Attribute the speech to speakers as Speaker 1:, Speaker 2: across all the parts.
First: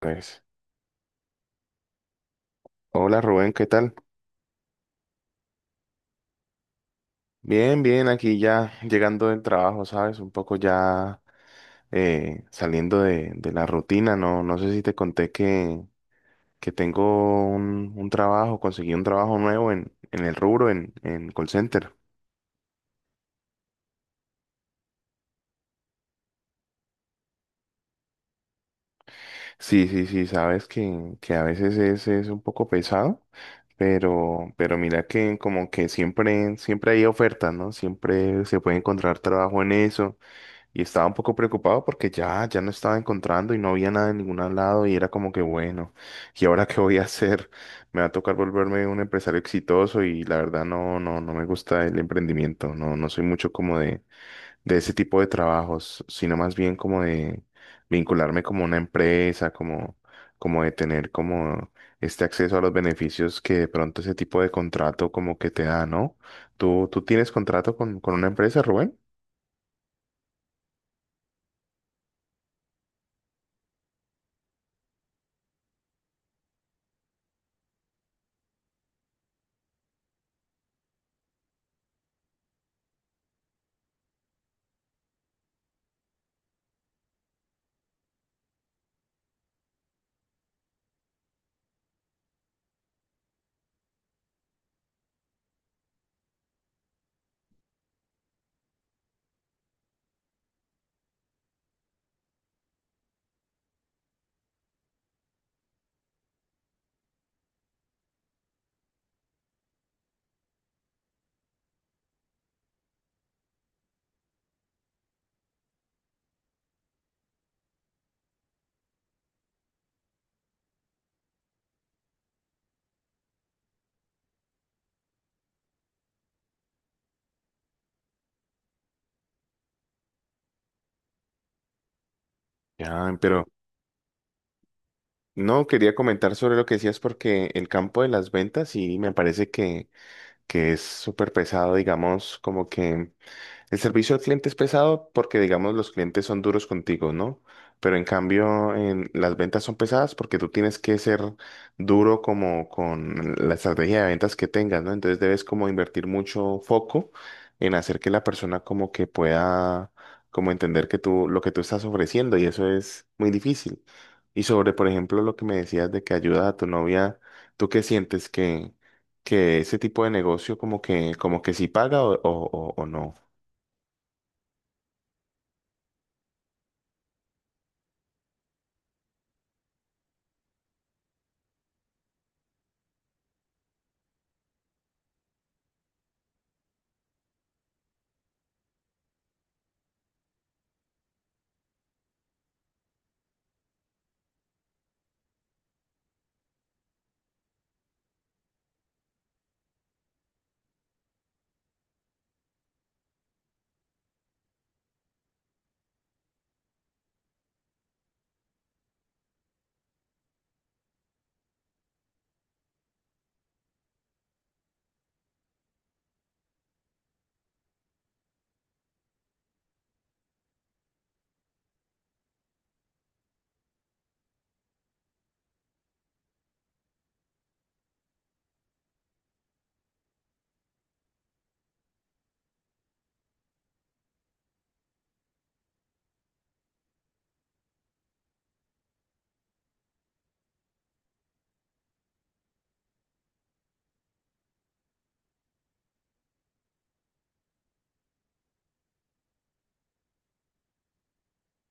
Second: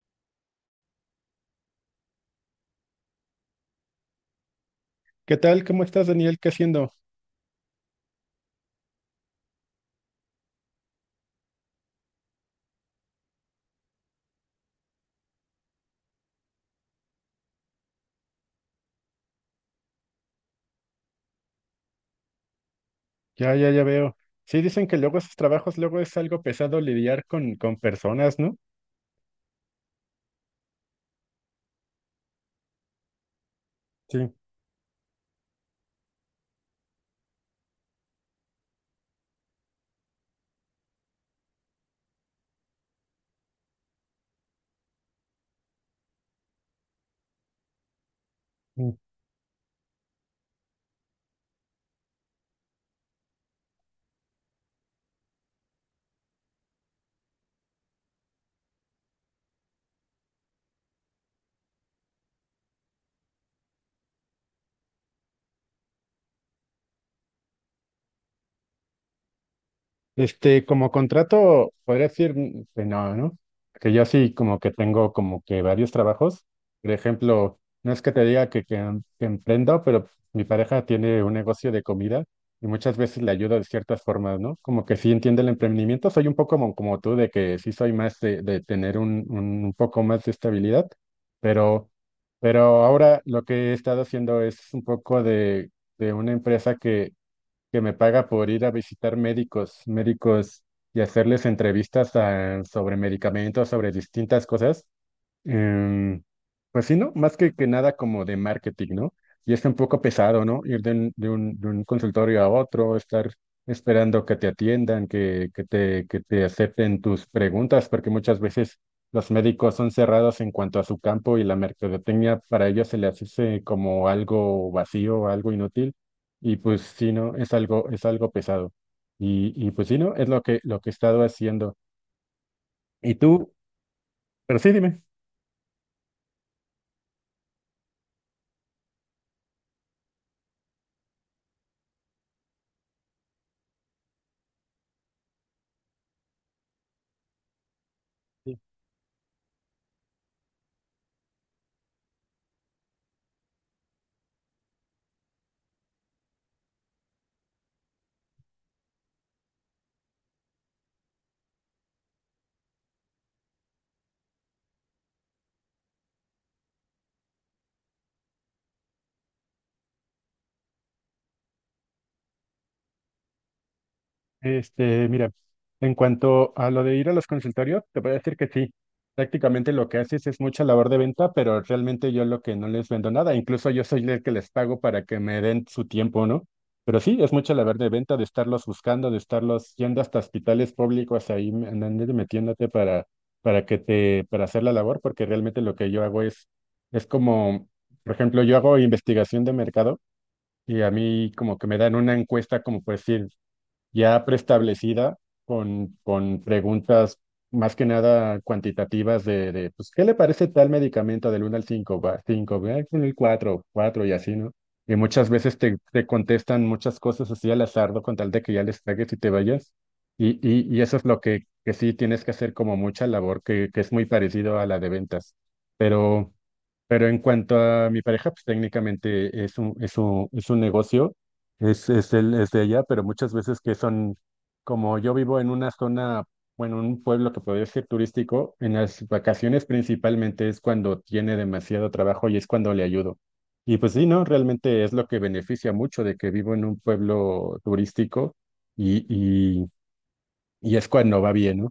Speaker 1: Pues, hola Rubén, ¿qué tal?
Speaker 2: ¿Qué tal? ¿Cómo estás, Daniel? ¿Qué haciendo?
Speaker 1: Bien, bien, aquí ya llegando del trabajo, ¿sabes? Un poco ya saliendo de la rutina, ¿no? No sé si te conté que tengo un trabajo, conseguí un trabajo nuevo en el rubro, en call center.
Speaker 2: Ya, ya, ya veo. Sí, dicen que luego esos trabajos, luego es algo pesado lidiar con personas, ¿no?
Speaker 1: Sí, sí, sí, sabes que a veces es un poco pesado,
Speaker 2: Sí.
Speaker 1: pero mira que como que siempre hay ofertas, ¿no? Siempre se puede encontrar trabajo en eso. Y estaba un poco preocupado porque ya no estaba encontrando y no había nada en ningún lado y era como que bueno, ¿y ahora qué voy a hacer? Me va a tocar volverme un empresario exitoso y la verdad no, no, no me gusta el emprendimiento, no, no soy mucho como de ese tipo de trabajos, sino más bien como de vincularme como una empresa, como, como de tener como este acceso a los beneficios que de pronto ese tipo de contrato como que te da, ¿no? ¿Tú, tú tienes contrato con una empresa, Rubén?
Speaker 2: Este, como contrato, podría decir que no, ¿no? Que yo sí como que tengo como que varios trabajos. Por ejemplo, no es que te diga que emprendo, pero mi pareja tiene un negocio de comida y muchas veces le ayudo de ciertas formas, ¿no? Como que sí entiende el emprendimiento. Soy un poco como, como tú, de que sí soy más de tener un poco más de estabilidad, pero, pero ahora lo que he estado haciendo es un poco de una empresa que me paga por ir a visitar médicos, médicos y hacerles entrevistas sobre medicamentos, sobre distintas cosas. Em, pues sí, ¿no? Más que nada como de marketing, ¿no? Y es un poco pesado, ¿no? Ir de un consultorio a otro, estar esperando que te atiendan, que te acepten tus preguntas, porque muchas veces los médicos son cerrados en cuanto a su campo y la mercadotecnia para ellos se les hace como algo vacío, algo inútil. Y pues sí, ¿no? Es algo pesado. Y pues sí, ¿no? Es lo lo que he estado haciendo. Y
Speaker 1: Ya, pero
Speaker 2: tú, pero sí, dime.
Speaker 1: no, quería comentar sobre lo que decías porque el campo de las ventas sí me parece que es súper pesado, digamos, como que el servicio al cliente es pesado porque, digamos, los clientes son duros contigo, ¿no? Pero en cambio, las ventas son pesadas porque tú tienes que ser duro como con la estrategia de ventas que tengas, ¿no? Entonces debes como invertir mucho foco en hacer que la persona como que pueda como entender que tú lo que tú estás ofreciendo y eso es muy difícil. Y sobre, por ejemplo, lo que me decías de que ayuda a tu novia, ¿tú qué sientes que ese tipo de negocio como que sí paga o o no?
Speaker 2: Este, mira, en cuanto a lo de ir a los consultorios, te voy a decir que sí. Prácticamente lo que haces es mucha labor de venta, pero realmente yo lo que no les vendo nada. Incluso yo soy el que les pago para que me den su tiempo, ¿no? Pero sí, es mucha labor de venta, de estarlos buscando, de estarlos yendo hasta hospitales públicos ahí, andando y metiéndote para hacer la labor, porque realmente lo que yo hago es como, por ejemplo, yo hago investigación de mercado y a mí como que me dan una encuesta como por decir ya preestablecida con preguntas más que nada cuantitativas pues, ¿qué le parece tal medicamento del uno al 5? 5, con el cuatro y así, ¿no? Y muchas veces te contestan muchas cosas así al azar, ¿no?, con tal de que ya les tragues y te vayas. Y eso es lo que sí tienes que hacer como mucha labor, que es muy parecido a la de ventas. Pero... Pero en cuanto a mi pareja, pues técnicamente es es un negocio, es de ella, pero muchas veces que son, como yo vivo en una zona, bueno, un pueblo que podría ser turístico, en las vacaciones principalmente es cuando tiene demasiado trabajo y es cuando le ayudo. Y pues sí, no, realmente es lo que beneficia mucho de que vivo en un pueblo turístico y es cuando va bien, ¿no?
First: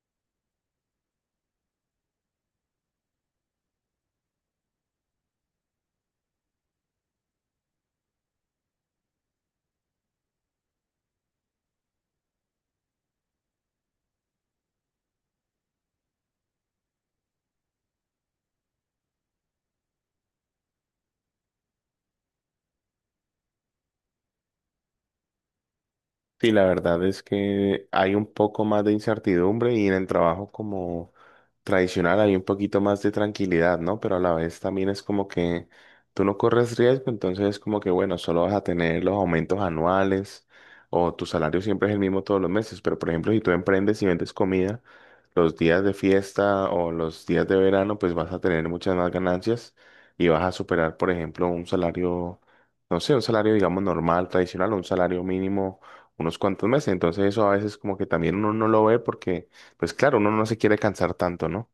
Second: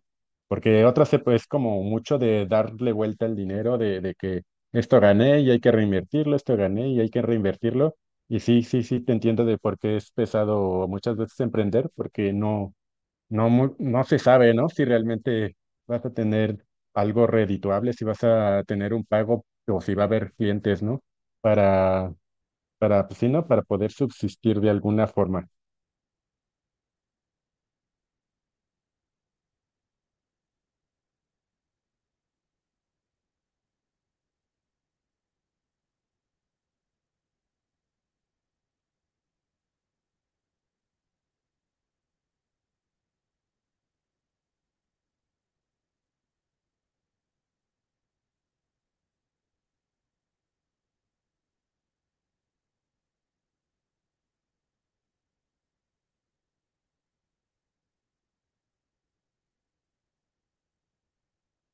Speaker 2: Porque otra se pues como mucho de darle vuelta al dinero, de que esto gané y hay que reinvertirlo, esto gané y hay que reinvertirlo. Y sí, sí, sí, te entiendo de por qué es pesado muchas veces emprender, porque no se sabe, ¿no? Si realmente vas a tener algo redituable, si vas a tener un pago o si va a haber clientes, ¿no? Para, para, pues, sí, ¿no? Para poder subsistir de alguna forma.
Speaker 1: Sí, la verdad es que hay un poco más de incertidumbre y en el trabajo como tradicional hay un poquito más de tranquilidad, ¿no? Pero a la vez también es como que tú no corres riesgo, entonces es como que, bueno, solo vas a tener los aumentos anuales o tu salario siempre es el mismo todos los meses, pero por ejemplo, si tú emprendes y vendes comida, los días de fiesta o los días de verano, pues vas a tener muchas más ganancias y vas a superar, por ejemplo, un salario, no sé, un salario, digamos, normal, tradicional, o un salario mínimo unos cuantos meses. Entonces eso a veces como que también uno no lo ve porque, pues claro, uno no se quiere cansar tanto, ¿no?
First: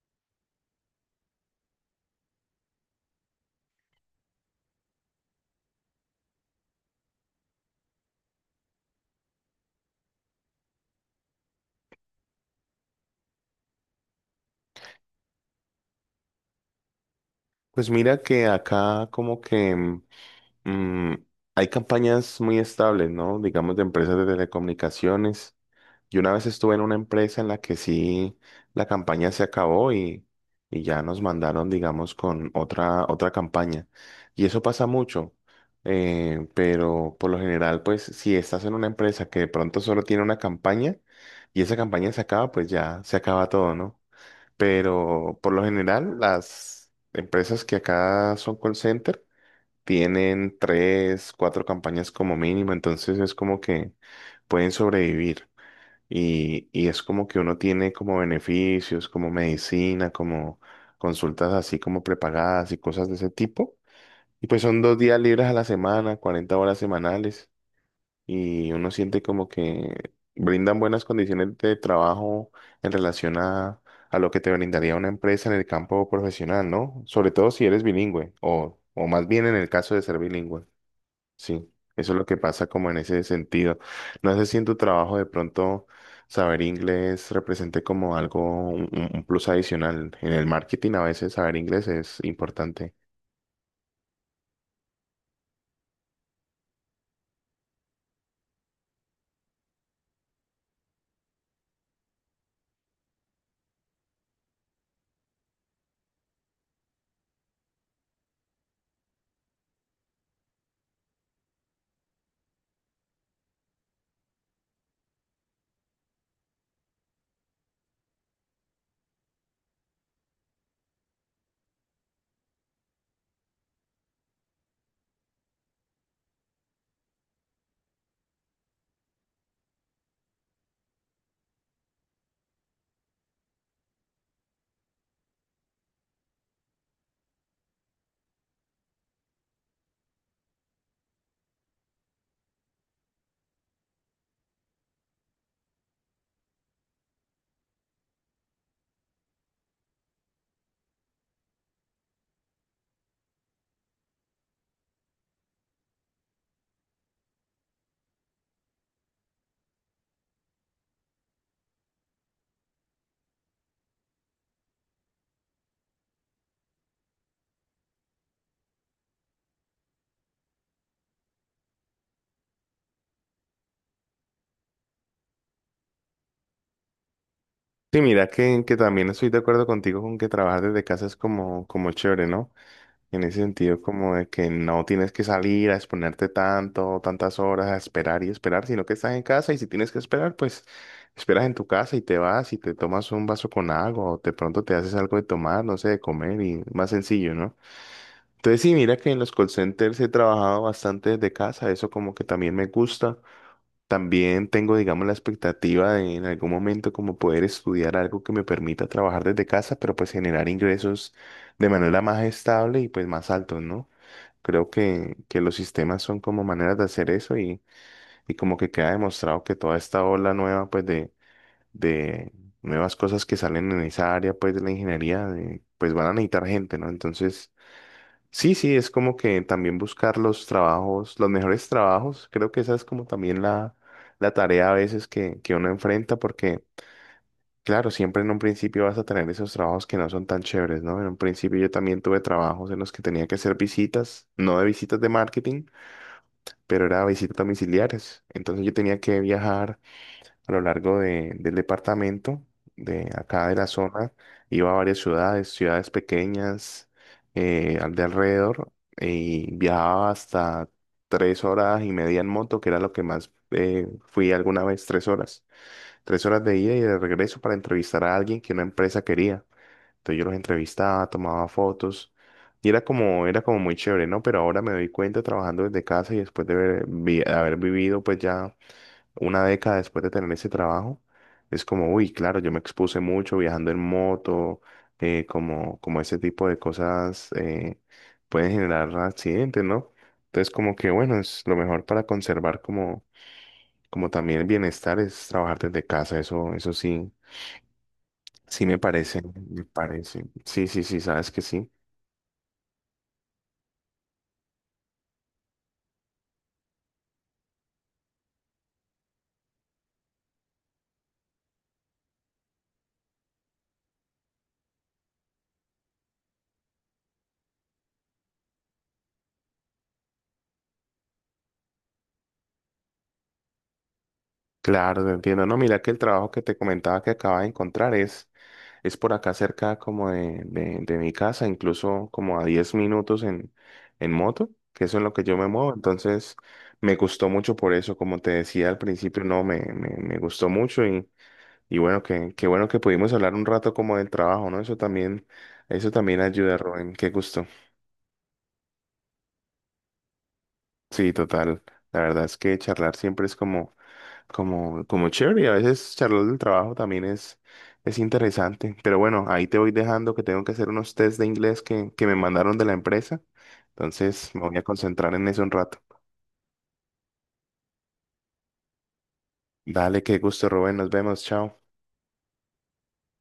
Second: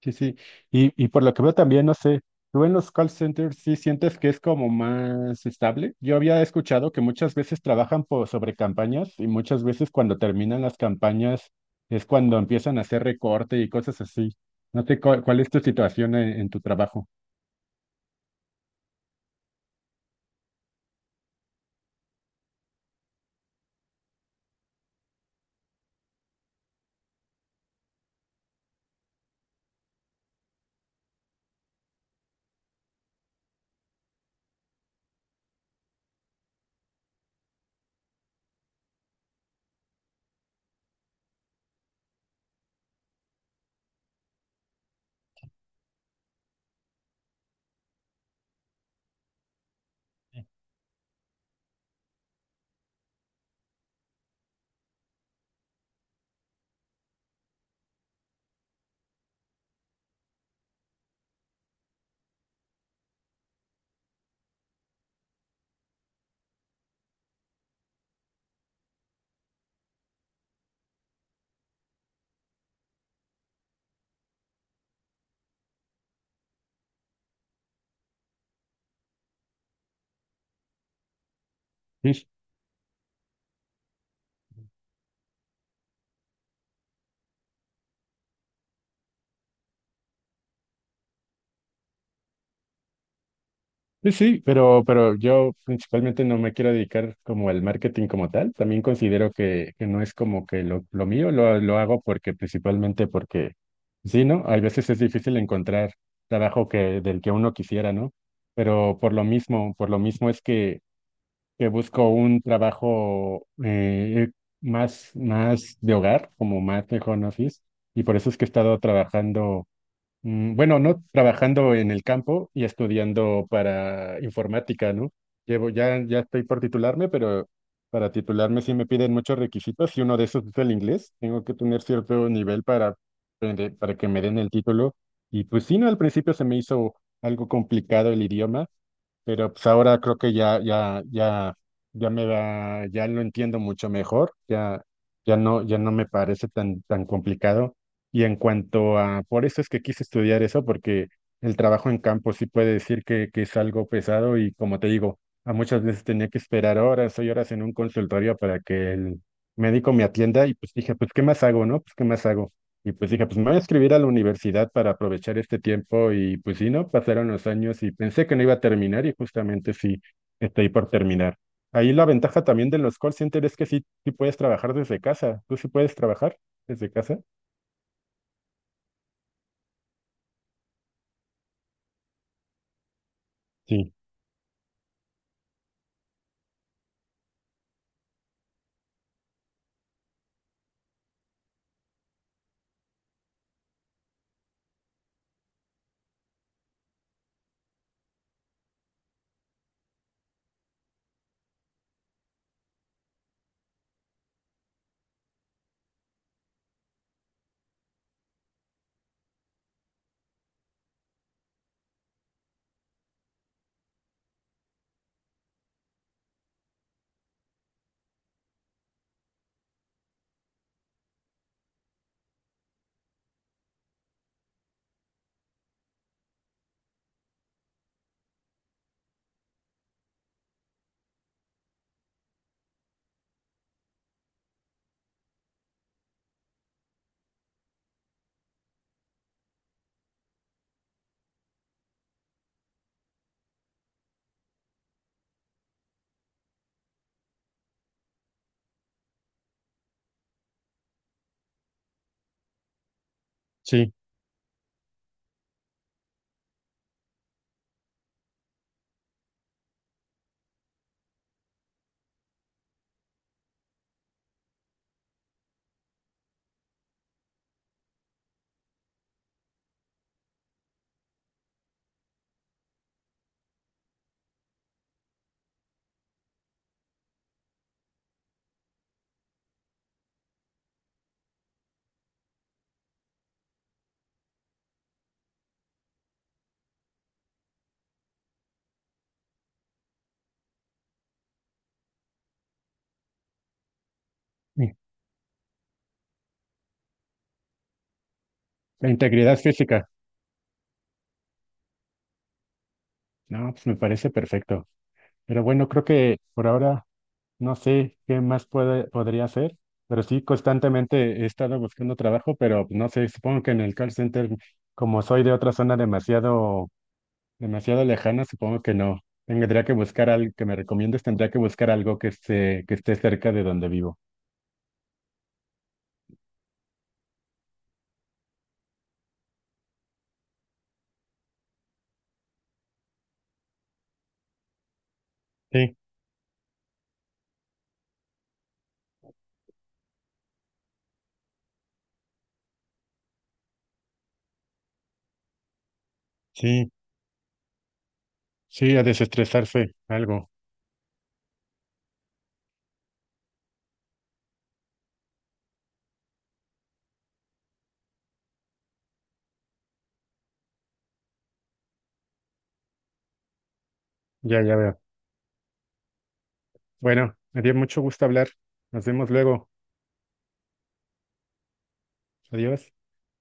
Speaker 2: Sí, sí. Y por lo que veo también, no sé, tú en los call centers sí sientes que es como más estable. Yo había escuchado que muchas veces trabajan por, sobre campañas y muchas veces cuando terminan las campañas es cuando empiezan a hacer recorte y cosas así. No sé cuál es tu situación en tu trabajo.
Speaker 1: Pues mira que acá como que mm, hay campañas muy estables, ¿no? Digamos de empresas de telecomunicaciones. Yo una vez estuve en una empresa en la que sí la campaña se acabó y ya nos mandaron, digamos, con otra, otra campaña. Y eso pasa mucho, pero por lo general, pues si estás en una empresa que de pronto solo tiene una campaña y esa campaña se acaba, pues ya se acaba todo, ¿no? Pero por lo general, las empresas que acá son call center tienen tres, cuatro campañas como mínimo, entonces es como que pueden sobrevivir. Y es como que uno tiene como beneficios, como medicina, como consultas así como prepagadas y cosas de ese tipo. Y pues son 2 días libres a la semana, 40 horas semanales. Y uno siente como que brindan buenas condiciones de trabajo en relación a lo que te brindaría una empresa en el campo profesional, ¿no? Sobre todo si eres bilingüe o más bien en el caso de ser bilingüe. Sí, eso es lo que pasa como en ese sentido. No sé si en tu trabajo de pronto saber inglés represente como algo, un, un plus adicional. En el marketing a veces saber inglés es importante.
Speaker 2: Sí, sí, pero yo principalmente no me quiero dedicar como al marketing como tal. También considero que no es como que lo mío, lo hago porque principalmente porque, sí, ¿no? Hay veces es difícil encontrar trabajo que, del que uno quisiera, ¿no? Pero por lo mismo es que busco un trabajo más, más de hogar, como más de home office, y por eso es que he estado trabajando. Bueno, no trabajando en el campo y estudiando para informática, ¿no? Llevo, ya, ya estoy por titularme, pero para titularme sí me piden muchos requisitos y uno de esos es el inglés. Tengo que tener cierto nivel para, para que me den el título. Y pues sí, no, al principio se me hizo algo complicado el idioma, pero pues ahora creo que ya, ya me da ya lo entiendo mucho mejor, ya no, ya no me parece tan complicado. Y en cuanto a, por eso es que quise estudiar eso, porque el trabajo en campo sí puede decir que es algo pesado y como te digo, a muchas veces tenía que esperar horas y horas en un consultorio para que el médico me atienda y pues dije, pues, ¿qué más hago, no? Pues, ¿qué más hago? Y pues dije, pues me voy a escribir a la universidad para aprovechar este tiempo y pues sí, ¿no? Pasaron los años y pensé que no iba a terminar y justamente sí, estoy por terminar. Ahí la ventaja también de los call centers es que sí, sí puedes trabajar desde casa. ¿Tú sí puedes trabajar desde casa?
Speaker 1: Sí, mira que también estoy de acuerdo contigo con que trabajar desde casa es como, como chévere, ¿no? En ese sentido,
Speaker 2: Sí,
Speaker 1: como de que no tienes que salir a exponerte tanto, tantas horas a esperar y esperar, sino que estás en casa y si tienes que esperar, pues esperas en tu casa y te vas y te tomas un vaso con agua o de pronto te haces algo de tomar, no sé, de comer y más sencillo, ¿no? Entonces sí, mira que en los call centers he trabajado bastante desde casa, eso como que también me gusta. También tengo, digamos, la expectativa de en algún momento como poder estudiar algo que me permita trabajar desde casa, pero pues generar ingresos de manera más estable y pues más altos, ¿no? Creo que los sistemas son como maneras de hacer eso y como que queda demostrado que toda esta ola nueva, pues de nuevas cosas que salen en esa área, pues de la ingeniería, de- pues van a necesitar gente, ¿no? Entonces, sí, sí, es como que también buscar los trabajos, los mejores trabajos. Creo que esa es como también la tarea a veces que uno enfrenta porque, claro, siempre en un principio vas a tener esos trabajos que no son tan chéveres, ¿no? En un principio yo también tuve trabajos en los que tenía que hacer visitas, no de visitas de marketing pero era visitas domiciliarias. Entonces yo tenía que viajar a lo largo del departamento, de acá de la
Speaker 2: sí.
Speaker 1: zona, iba a varias ciudades, ciudades pequeñas, al de alrededor, y viajaba hasta 3 horas y media en moto, que era lo que más fui alguna vez, 3 horas. 3 horas de ida y de regreso para entrevistar a alguien que una empresa quería. Entonces yo los entrevistaba, tomaba fotos y era como muy chévere, ¿no? Pero ahora me doy cuenta trabajando desde casa y después de haber, haber vivido pues ya una década después de tener ese trabajo, es como, uy, claro, yo me expuse mucho viajando en moto, como, como ese tipo de cosas pueden generar accidentes, ¿no? Entonces como que bueno, es lo mejor para conservar como, como también el
Speaker 2: Mm.
Speaker 1: bienestar es trabajar desde casa, eso sí, sí me
Speaker 2: La
Speaker 1: parece,
Speaker 2: integridad
Speaker 1: me
Speaker 2: física.
Speaker 1: parece. Sí, sí, sí, sabes que sí.
Speaker 2: No, pues me parece perfecto. Pero bueno, creo que por ahora no sé qué más podría hacer, pero sí, constantemente he estado buscando trabajo, pero no sé, supongo que en el call center, como soy de otra zona demasiado, demasiado lejana, supongo que no. Tendría que buscar algo que me recomiendes, tendría que buscar algo que esté cerca de donde vivo.
Speaker 1: Claro, te entiendo. No, mira que el trabajo que te comentaba que acaba de encontrar es por acá cerca como de mi casa, incluso como a 10 minutos en moto, que eso es lo que yo me muevo.
Speaker 2: Sí,
Speaker 1: Entonces, me gustó mucho por eso, como te decía al principio, no, me gustó mucho y bueno, que, qué bueno que pudimos hablar un rato como del trabajo, ¿no? Eso también ayuda,
Speaker 2: sí,
Speaker 1: Rubén. Qué gusto.
Speaker 2: sí, a desestresarse, algo.
Speaker 1: Sí, total. La verdad es que charlar siempre es como, como, como chévere y a veces charlar del trabajo también es interesante. Pero bueno, ahí te voy dejando que tengo que hacer unos test de inglés que me mandaron de la empresa. Entonces me
Speaker 2: Ya,
Speaker 1: voy
Speaker 2: ya
Speaker 1: a
Speaker 2: veo.
Speaker 1: concentrar en eso un rato.
Speaker 2: Bueno, me dio mucho gusto hablar. Nos vemos luego.
Speaker 1: Dale, qué gusto, Rubén. Nos vemos. Chao.
Speaker 2: Adiós.